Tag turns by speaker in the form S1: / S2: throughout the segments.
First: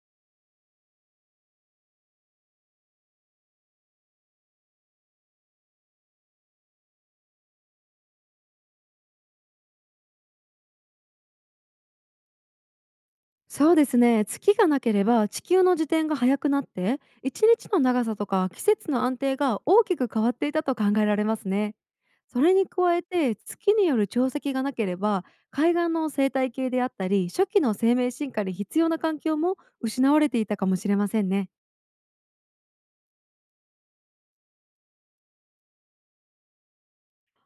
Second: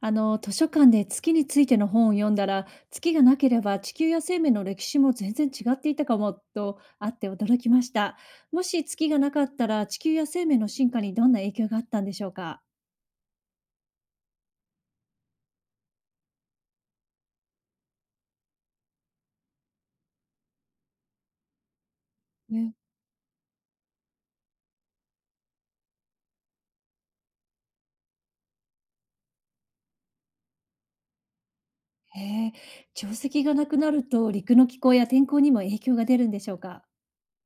S1: 図書館で月についての本を読んだら、月がなければ地球や生命の歴史も全然違っていたかもとあって驚きました。もし月がなかったら地球や生命の進化にどんな影響があったんでしょうか。
S2: そうですね。月がなければ地球の自転が速くなって、一日の長さとか季節の安定が大きく変わっていたと考えられますね。それに
S1: ね、
S2: 加えて、月による潮汐がなければ、海岸の生態系であったり初期の生命進化に必要な環境も失われていたかもしれませんね。
S1: へえ、潮石がなくなると陸の気候や天候にも影響が出るんでしょうか。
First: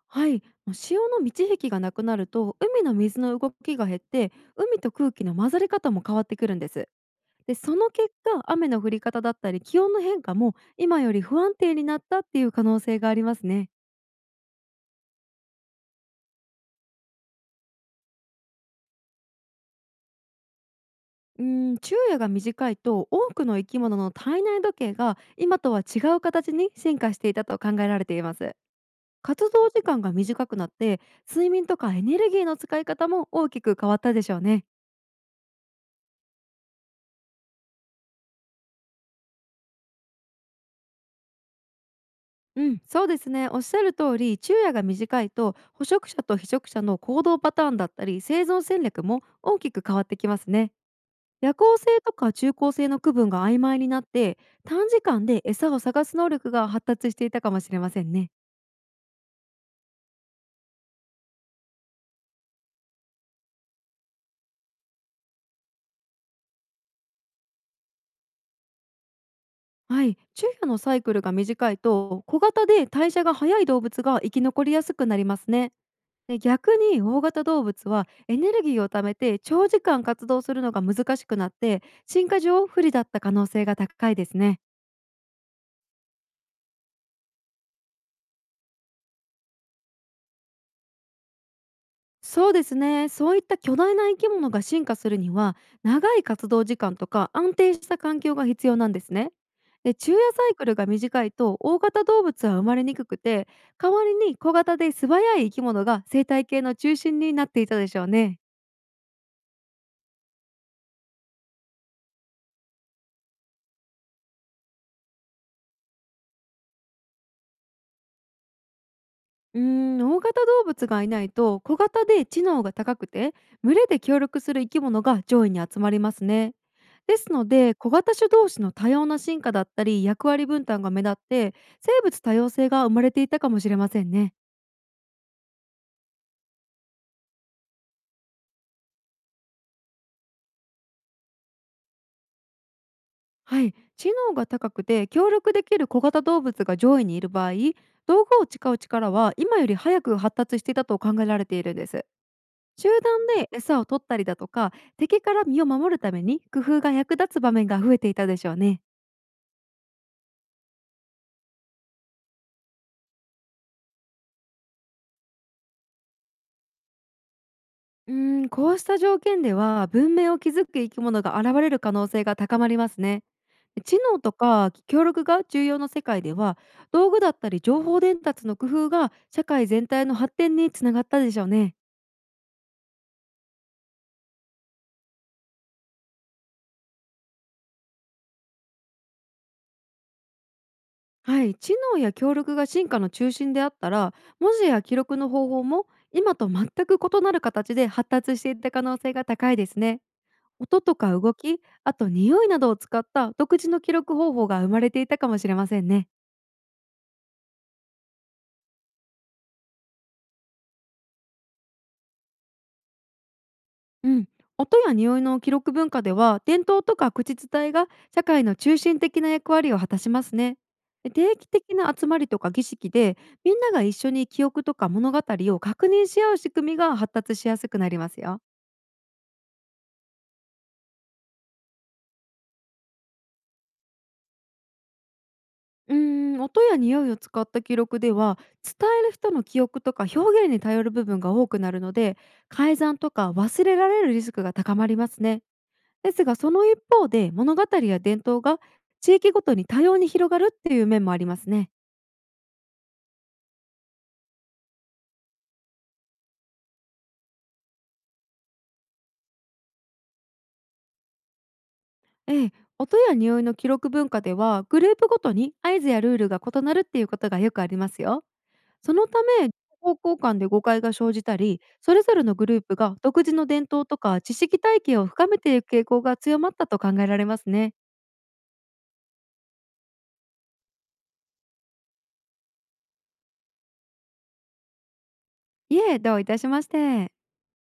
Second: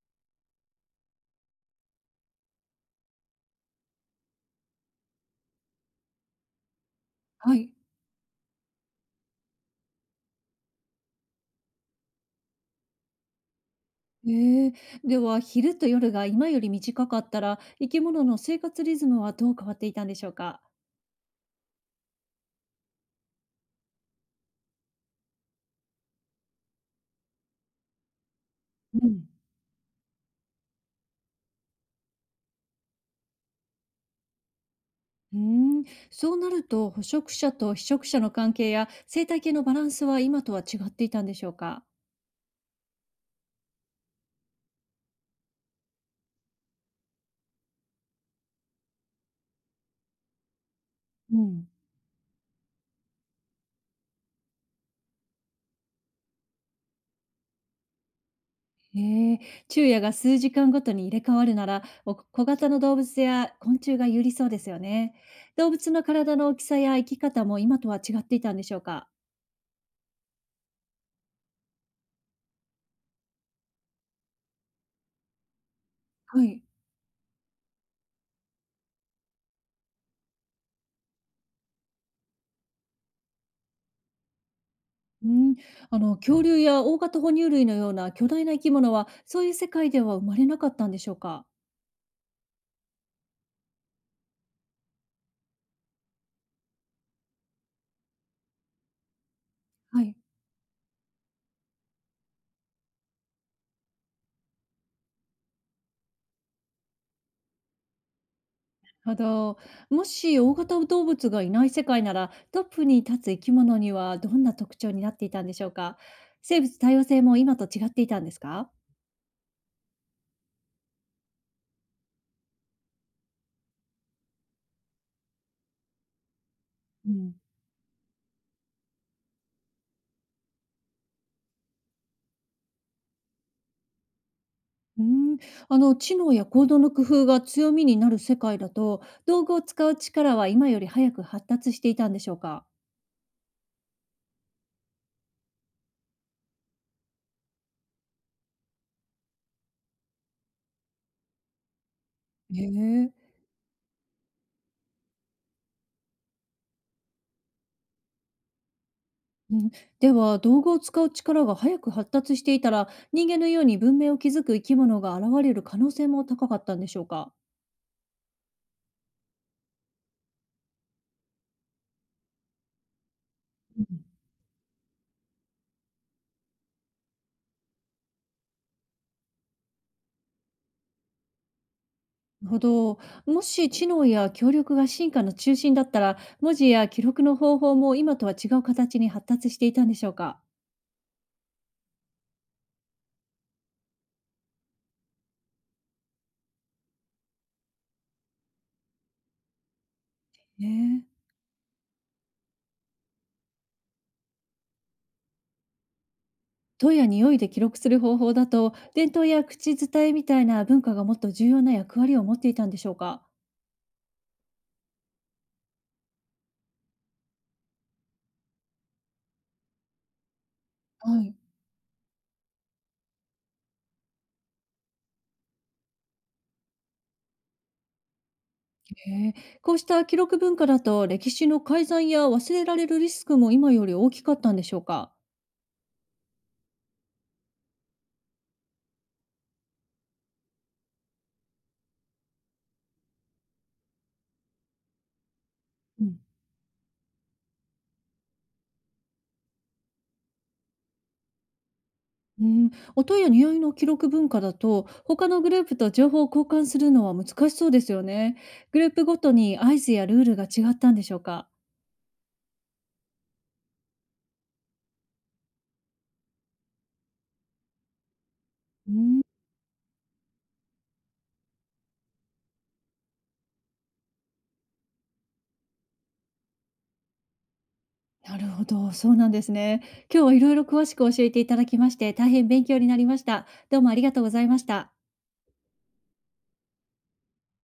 S2: はい。潮の満ち引きがなくなると、海の水の動きが減って、海と空気の混ざり方も変わってくるんです。で、
S1: はい。
S2: その結果、雨の降り方だったり気温の変化も今より不安定になったっていう可能性がありますね。
S1: へえ、では昼と夜が今より短かったら生き物の生活リズムはどう変わっていたんでしょうか。
S2: うん。昼夜が短いと、多くの生き物の体内時計が今とは違う形に進化していたと考えられています。
S1: うん。
S2: 活動時間が短くなって、睡眠とかエネルギーの使い方も大きく変わったでしょうね。
S1: うーん、そうなると捕食者と被食者の関係や生態系のバランスは今とは違っていたんでしょうか。
S2: うん、そうですね。おっしゃる通り、昼夜が短いと、捕食者と被食者の行動パターンだったり生存戦略も大きく変わってきますね。
S1: う
S2: 夜
S1: ん、
S2: 行性とか中高性の区分が曖昧になって、短時間で餌を探す能力が発達していたかもしれませんね。
S1: へえ、昼夜が数時間ごとに入れ替わるならお小型の動物や昆虫が有利そうですよね。動物の体の大きさや生き方も今とは違っていたんでしょうか。
S2: はい。昼夜のサイクルが短いと、小型で代謝が早い動物が生き残りやすくなりますね。で、
S1: はい。
S2: 逆に大型動物はエネルギーを貯めて長時間活動するのが難しくなって、進化上不利だった可能性が高いですね。
S1: うん、恐竜や大型哺乳類のような巨大な生き物はそういう世界では生まれなかったんでしょうか。
S2: そうですね。そういった巨大な生き物が進化するには、長い活動時間とか安定した環境が必要なんですね。で、
S1: はい。
S2: 昼夜サイクルが短いと大型動物は生まれにくくて、代わりに小型で素早い生き物が生態系の中心になっていたでしょうね。
S1: ただ、もし大型動物がいない世界なら、トップに立つ生き物にはどんな特徴になっていたんでしょうか。生物多様性も今と違っていたんですか。
S2: 大型動物がいないと、小型で知能が高くて、群れで協力する生き物が上位に集まりますね。
S1: う
S2: です
S1: ん、
S2: ので、小型種同士の多様な進化だったり役割分担が目立って、生物多様性が生まれていたかもしれませんね。
S1: うーん、知能や行動の工夫が強みになる世界だと、道具を使う力は今より早く発達していたんでしょうか。
S2: はい。知能が高くて協力できる小型動物が上位にいる場合、道具を使う力は今より早く発達していたと考えられているんです。
S1: へ
S2: 集
S1: え、
S2: 団で餌を取ったりだとか、敵から身を守るために工夫が役立つ場面が増えていたでしょうね。
S1: うん、では道具を使う力が早く発達していたら人間のように文明を築く生き物が現れる可能性も高かったんでしょうか。
S2: うーこうした条件では、文明を築く生き物が現れる可能性が高まりますね。知能とか協力が重要な世界では、道具だったり情報伝達の工夫が社会全体の発展につながったでしょうね。
S1: なるほど。もし知能や協力が進化の中心だったら、文字や記録の方法も今とは違う形に発達していたんでしょうか。
S2: はい、知能や協力が進化の中心であったら、文字や記録の方法も今と全く異なる形で発達していった可能性が高いですね。
S1: ね
S2: 音と
S1: え、
S2: か動き、あと匂いなどを使った独自の記録方法が生まれていたかもしれませんね。
S1: 音や匂いで記録する方法だと、伝統や口伝えみたいな文化がもっと重要な役割を持っていたんでしょうか。
S2: うん、音や匂いの記録文化では、伝統とか口伝えが社会の中心的な役割を果たしますね。で、
S1: はい。
S2: 定期的な集まりとか儀式で、みんなが一緒に記憶とか物語を確認し合う仕組みが発達しやすくなりますよ。
S1: へえ、こうした記録文化だと、歴史の改ざんや忘れられるリスクも今より大きかったんでしょうか。
S2: 音や匂いを使った記録では、伝える人の記憶とか表現に頼る部分が多くなるので、改ざんとか忘れられるリスクが高まりますね。ですが、その一方で物語や伝統が地域ごとに多様に広がるっていう面もありますね。
S1: ねえ、音や匂いの記録文化だと他のグループと情報を交換するのは難しそうですよね。グループごとに合図やルールが違ったんでしょうか。
S2: ええ、音や匂いの記録文化ではグループごとに合図やルールが異なるっていうことがよくありますよ。
S1: う
S2: そのた
S1: ん、
S2: め、方向間で誤解が生じたり、それぞれのグループが独自の伝統とか知識体系を深めていく傾向が強まったと考えられますね。
S1: なるほど、そうなんですね。今日はいろいろ詳しく教えていただきまして大変勉強になりました。どうもありがとうございました。
S2: いえ、どういたしまして。